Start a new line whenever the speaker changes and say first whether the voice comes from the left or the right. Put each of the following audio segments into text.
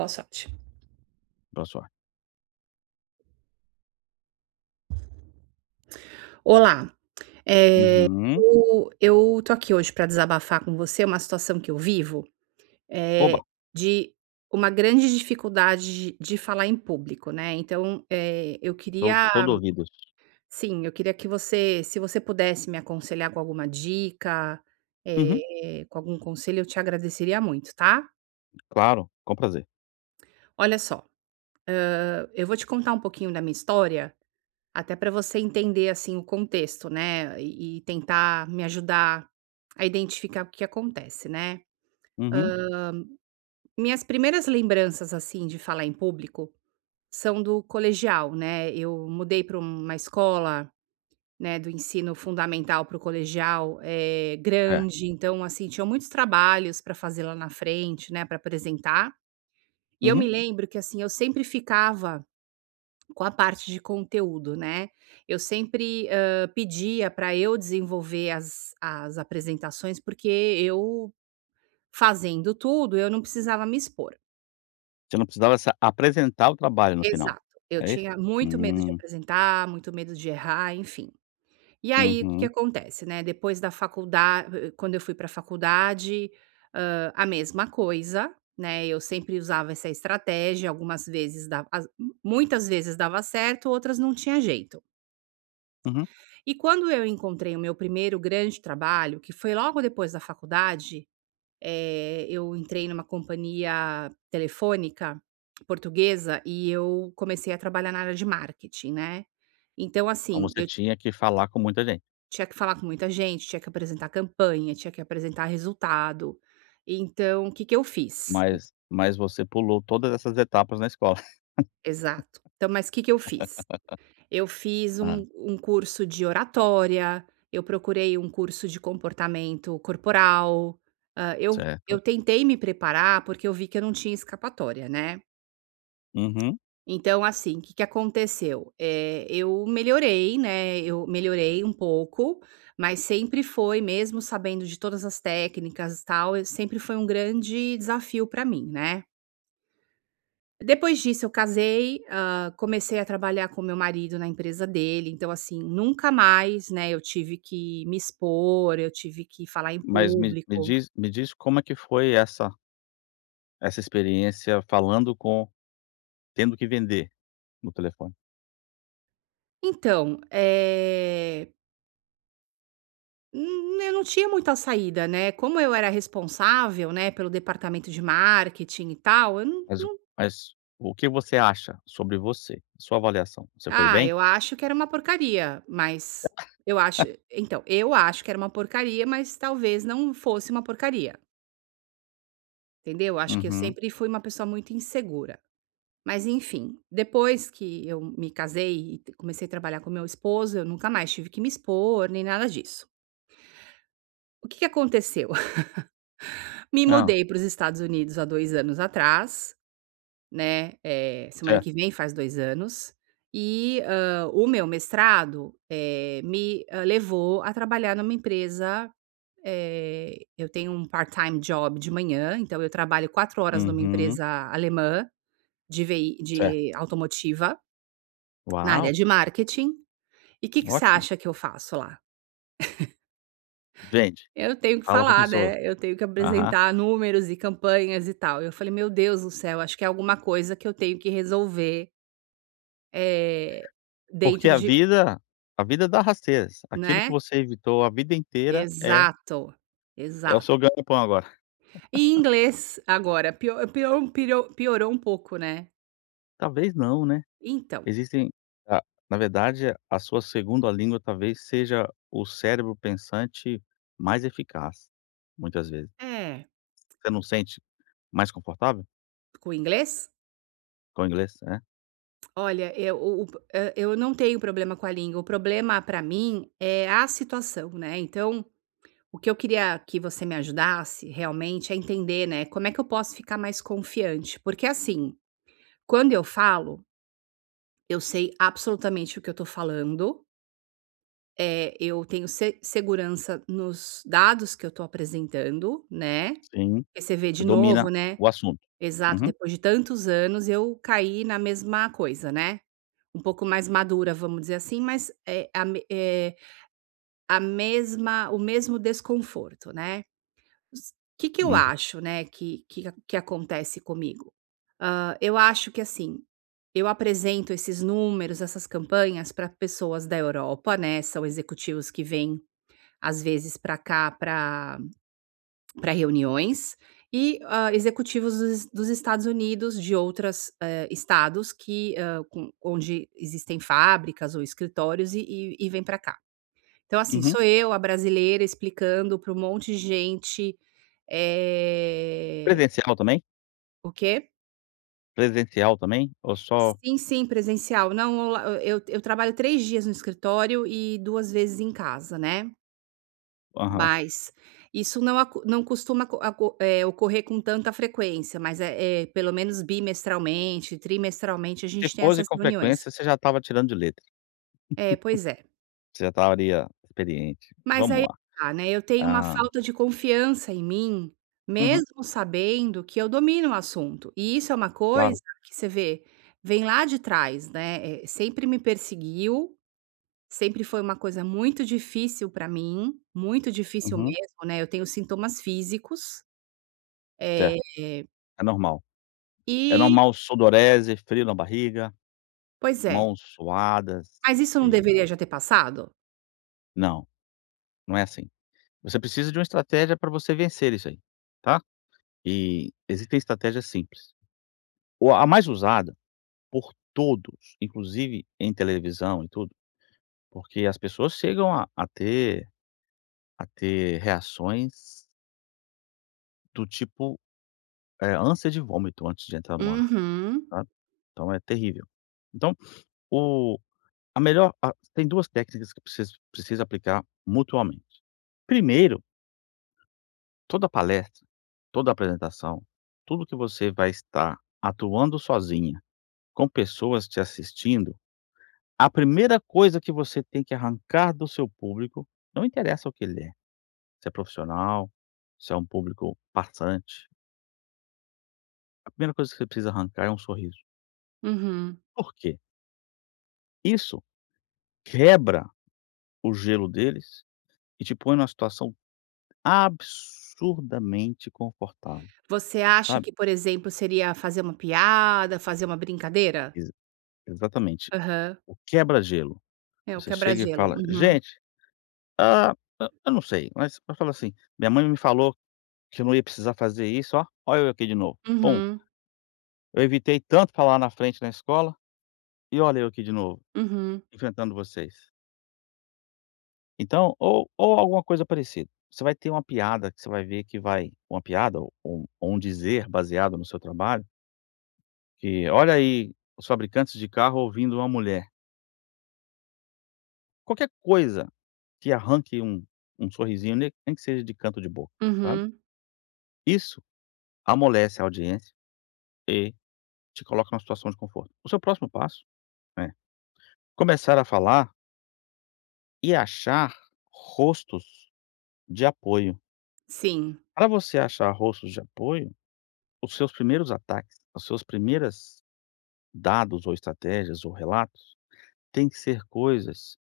right: Boa sorte.
left: Pra sorte.
right: Olá, eh,
left: Uhum.
right: eu tô aqui hoje para desabafar com você uma situação que eu vivo, eh,
left: Oba,
right: de uma grande dificuldade de falar em público, né, então, eu
left: tô
right: queria
left: todo ouvidos.
right: sim, eu queria que você se você pudesse me aconselhar com alguma dica,
left: Uhum,
right: com algum conselho, eu te agradeceria muito, tá.
left: claro, com prazer.
right: Olha só, eu vou te contar um pouquinho da minha história até para você entender, assim, o contexto, né, e tentar me ajudar a identificar o que acontece, né.
left: Uhum,
right: Minhas primeiras lembranças, assim, de falar em público são do colegial, né. Eu mudei para uma escola, né, do ensino fundamental para o colegial,
left: é.
right: grande, então, assim, tinham muitos trabalhos para fazer lá na frente, né, para apresentar. E eu
left: Uhum.
right: me lembro que, assim, eu sempre ficava com a parte de conteúdo, né. Eu sempre, pedia para eu desenvolver as apresentações, porque eu fazendo tudo, eu não precisava me expor.
left: Você não precisava se apresentar o trabalho no final,
right: Exato. Eu
left: é isso?
right: tinha muito medo de
left: Hum,
right: apresentar, muito medo de errar, enfim. E aí, o que que
left: uhum,
right: acontece, né, depois da faculdade, quando eu fui para a faculdade, a mesma coisa, né, eu sempre usava essa estratégia, algumas vezes dava as muitas vezes dava certo, outras não tinha jeito.
left: uhum.
right: E quando eu encontrei o meu primeiro grande trabalho, que foi logo depois da faculdade, eu entrei numa companhia telefônica portuguesa e eu comecei a trabalhar na área de marketing, né. Então,
left: Então
right: assim,
left: você
right: eu
left: tinha que falar com muita gente,
right: tinha que falar com muita gente, tinha que apresentar campanha, tinha que apresentar resultado. Então, o que que eu fiz?
left: mas você pulou todas essas etapas na escola.
right: Exato. Então, mas o que que eu fiz? Eu fiz
left: Hã,
right: um curso de oratória, eu procurei um curso de comportamento corporal, eu
left: certo.
right: eu tentei me preparar, porque eu vi que eu não tinha escapatória, né.
left: Uhum.
right: Então, assim, o que que aconteceu? Eu melhorei, né, eu melhorei um pouco, mas sempre foi, mesmo sabendo de todas as técnicas, e tal, sempre foi um grande desafio para mim, né. Depois disso eu casei, comecei a trabalhar com meu marido na empresa dele, então assim, nunca mais, né, eu tive que me expor, eu tive que falar em
left: Mas me
right: público.
left: diz, me diz como é que foi essa essa experiência falando com, tendo que vender no telefone?
right: Então, eu não tinha muita saída, né, como eu era responsável, né, pelo departamento de marketing e tal, eu não
left: Mas o que você acha sobre você? Sua avaliação, você foi
right: ah,
left: bem?
right: eu acho que era uma porcaria, mas eu acho que era uma porcaria, mas talvez não fosse uma porcaria, entendeu? Acho que eu
left: Uhum.
right: sempre fui uma pessoa muito insegura. Mas enfim, depois que eu me casei e t comecei a trabalhar com meu esposo, eu nunca mais tive que me expor, nem nada disso. O que que aconteceu? Me
left: Não,
right: mudei para os Estados Unidos há dois anos atrás, né, semana que
left: certo.
right: vem faz 2 anos, e, o meu mestrado, me, levou a trabalhar numa empresa, eu tenho um part-time job de manhã, então eu trabalho 4 horas numa
left: Uhum,
right: empresa alemã
left: certo.
right: de automotiva, na área
left: Uau,
right: de marketing. E o que que você
left: ótimo.
right: acha que eu faço lá?
left: Vende,
right: Eu tenho que
left: fala com
right: falar,
left: pessoas.
right: né, eu tenho que
left: Aham.
right: apresentar números e campanhas e tal. Eu falei: "Meu Deus do céu, acho que é alguma coisa que eu tenho que resolver, eh, dentro
left: Porque a
right: de"
left: vida, a vida dá rasteiras. Aquilo que
right: né?
left: você evitou a vida inteira é
right: Exato,
left: é o
right: exato.
left: seu ganha-pão agora.
right: E inglês agora, piorou um pouco, né.
left: Talvez não, né.
right: Então
left: Existem, a, na verdade, a sua segunda língua talvez seja o cérebro pensante mais eficaz, muitas vezes.
right: é,
left: Você não sente mais confortável
right: com o inglês?
left: com o inglês? Né?
right: Olha, eu o eu não tenho problema com a língua, o problema para mim é a situação, né, então o que eu queria que você me ajudasse realmente é entender, né, como é que eu posso ficar mais confiante? Porque assim, quando eu falo, eu sei absolutamente o que eu tô falando. É, eu tenho se segurança nos dados que eu tô apresentando, né.
left: Sim,
right: Porque você vê
left: você
right: de novo,
left: domina
right: né,
left: o assunto.
right: exato,
left: Uhum,
right: depois de tantos anos eu caí na mesma coisa, né. Um pouco mais madura, vamos dizer assim, mas a mesma o mesmo desconforto, né. S que eu
left: uhum,
right: acho, né, que acontece comigo? Eu acho que, assim, eu apresento esses números, essas campanhas para pessoas da Europa, né, são executivos que vêm, às vezes, para cá para pra reuniões, e, executivos dos Estados Unidos, de outros estados que, com onde existem fábricas ou escritórios e vêm para cá. Então, assim,
left: uhum.
right: sou eu, a brasileira, explicando para um monte de gente, eh
left: Presencial também?
right: o quê?
left: Presencial também? Ou só
right: Sim, sim, presencial. Não, olá eu trabalho 3 dias no escritório e 2 vezes em casa, né,
left: aham.
right: mas isso não costuma ocorrer com tanta frequência, mas é pelo menos bimestralmente, trimestralmente, a
left: Se
right: gente tem
left: fosse
right: essas
left: com
right: reuniões.
left: frequência, você já estava tirando de letra,
right: É, pois é.
left: você já estaria experiente.
right: Mas
left: Vamos lá.
right: né, eu tenho uma
left: Ah,
right: falta de confiança em mim,
left: uhum,
right: mesmo sabendo que eu domino o assunto, e isso é uma coisa
left: claro.
right: que você vê, vem lá de trás, né, sempre me perseguiu. Sempre foi uma coisa muito difícil para mim, muito difícil
left: Uhum,
right: mesmo, né, eu tenho sintomas físicos, eh,
left: certo, é normal. É
right: e
left: normal, sudorese, frio na barriga,
right: pois é.
left: mãos suadas
right: Mas isso não
left: e
right: deveria já ter passado?
left: não, não é assim. Você precisa de uma estratégia para você vencer isso aí, tá. E existem estratégias simples. Ou a mais usada por todos, inclusive em televisão e tudo, porque as pessoas chegam a ter reações do tipo, ânsia de vômito antes de entrar no ar,
right: Uhum,
left: sabe. Então é terrível. Então, o, a melhor, a tem 2 técnicas que precisa aplicar mutuamente. Primeiro, toda palestra, toda apresentação, tudo que você vai estar atuando sozinha, com pessoas te assistindo, a primeira coisa que você tem que arrancar do seu público, não interessa o que ele é, se é profissional, se é um público passante, a primeira coisa que você precisa arrancar é um sorriso.
right: uhum.
left: Por quê? Isso quebra o gelo deles e te põe numa situação absurdamente confortável,
right: Você acha
left: sabe.
right: que, por exemplo, seria fazer uma piada, fazer uma brincadeira?
left: Exa exatamente,
right: Aham.
left: o quebra-gelo.
right: É o
left: Você chega e
right: quebra-gelo.
left: fala:
right: Uhum,
left: "Gente, ah, eu não sei, mas". Eu falo assim: "Minha mãe me falou que eu não ia precisar fazer isso, ó, olha eu aqui de novo, pum".
right: uhum,
left: Eu evitei tanto falar na frente na escola, e olha eu aqui de novo,
right: uhum,
left: enfrentando vocês. Então, ou alguma coisa parecida. Você vai ter uma piada que você vai ver que vai uma piada ou um dizer baseado no seu trabalho, que: "Olha aí, os fabricantes de carro ouvindo uma mulher". Qualquer coisa que arranque um um sorrisinho, ne nem que seja de canto de boca, sabe.
right: uhum.
left: Isso amolece a audiência e te coloca numa situação de conforto. O seu próximo passo é começar a falar e achar rostos de apoio.
right: Sim.
left: Para você achar rostos de apoio, os seus primeiros ataques, os seus primeiros dados ou estratégias ou relatos têm que ser coisas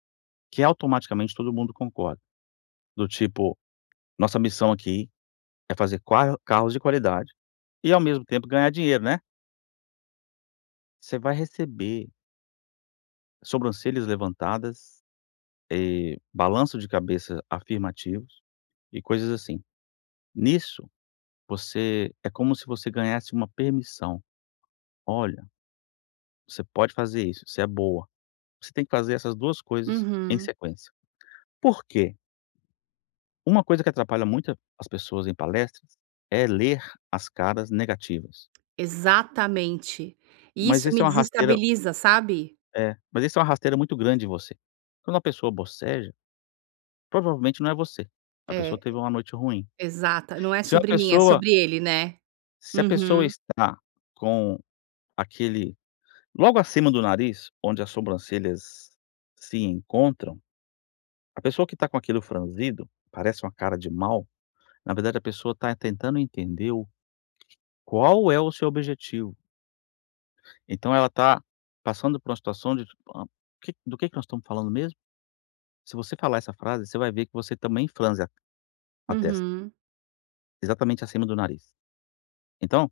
left: que automaticamente todo mundo concorda, do tipo: "Nossa missão aqui é fazer qua carros de qualidade e ao mesmo tempo ganhar dinheiro, né". Você vai receber sobrancelhas levantadas, balanço de cabeça afirmativos e coisas assim. Nisso, você é como se você ganhasse uma permissão: "Olha, você pode fazer isso, você é boa". Você tem que fazer essas 2 coisas em
right: Uhum.
left: sequência. Por quê? Uma coisa que atrapalha muito as pessoas em palestras é ler as caras negativas,
right: Exatamente. E
left: mas
right: isso
left: isso
right: me
left: é uma rasteira,
right: desestabiliza, sabe?
left: é, mas isso é uma rasteira muito grande em você. Quando uma pessoa boceja, provavelmente não é você, a pessoa
right: É.
left: teve uma noite ruim.
right: Exata, não é
left: Se uma
right: sobre mim, é
left: pessoa,
right: sobre ele, né?
left: se a pessoa
right: Uhum,
left: está com aquele, logo acima do nariz, onde as sobrancelhas se encontram, a pessoa que está com aquilo franzido, parece uma cara de mal. Na verdade, a pessoa está tentando entender o, qual é o seu objetivo. Então ela está passando por uma situação de tipo: "Ah, que, do que nós estamos falando mesmo?". Se você falar essa frase, você vai ver que você também franze a testa,
right: uhum.
left: exatamente acima do nariz. Então,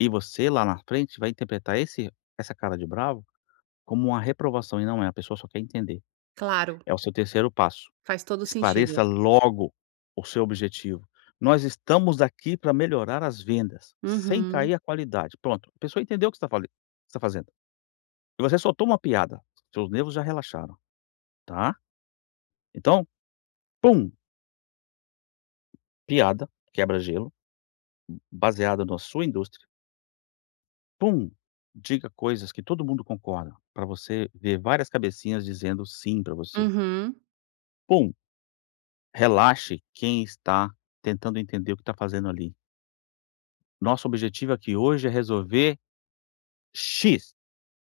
left: e você lá na frente vai interpretar esse, essa cara de bravo como uma reprovação e não é, a pessoa só quer entender.
right: Claro,
left: É o seu terceiro passo.
right: faz todo sentido.
left: Esclareça logo o seu objetivo. Nós estamos aqui para melhorar as vendas, sem
right: Uhum,
left: cair a qualidade. Pronto, a pessoa entendeu o que você está fazendo. E você soltou uma piada, seus nervos já relaxaram, tá. Então, pum, piada, quebra-gelo, baseada na sua indústria. Pum, diga coisas que todo mundo concorda, para você ver várias cabecinhas dizendo sim para você.
right: uhum,
left: Pum, relaxe quem está tentando entender o que está fazendo ali. Nosso objetivo aqui hoje é resolver "X".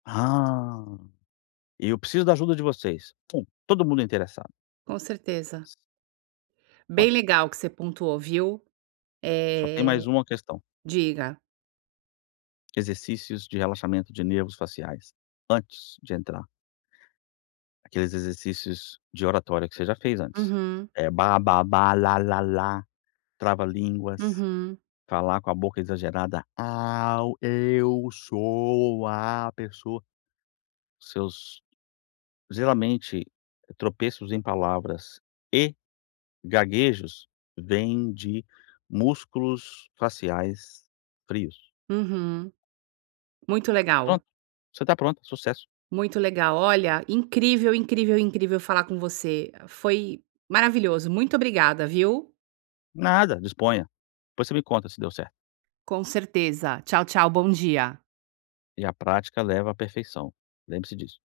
left: Ah, e eu preciso da ajuda de vocês. Bom, todo mundo interessado.
right: com certeza. Bem
left: Ótimo.
right: legal que você pontuou, viu?
left: Só tem
right: Eh,
left: mais uma questão:
right: diga.
left: exercícios de relaxamento de nervos faciais antes de entrar. Aqueles exercícios de oratória que você já fez antes.
right: Uhum,
left: É ba, ba, ba, lá, lá, lá, trava-línguas,
right: uhum,
left: falar com a boca exagerada. Au, eu sou a pessoa. Seus, geralmente, tropeços em palavras e gaguejos vêm de músculos faciais frios.
right: uhum. Muito legal,
left: Pronto, você está pronta, sucesso.
right: muito legal. Olha, incrível, incrível, incrível falar com você. Foi maravilhoso. Muito obrigada, viu?
left: Nada, disponha. Depois você me conta se deu certo.
right: Com certeza. Tchau, tchau, bom dia.
left: E a prática leva à perfeição. Lembre-se disso.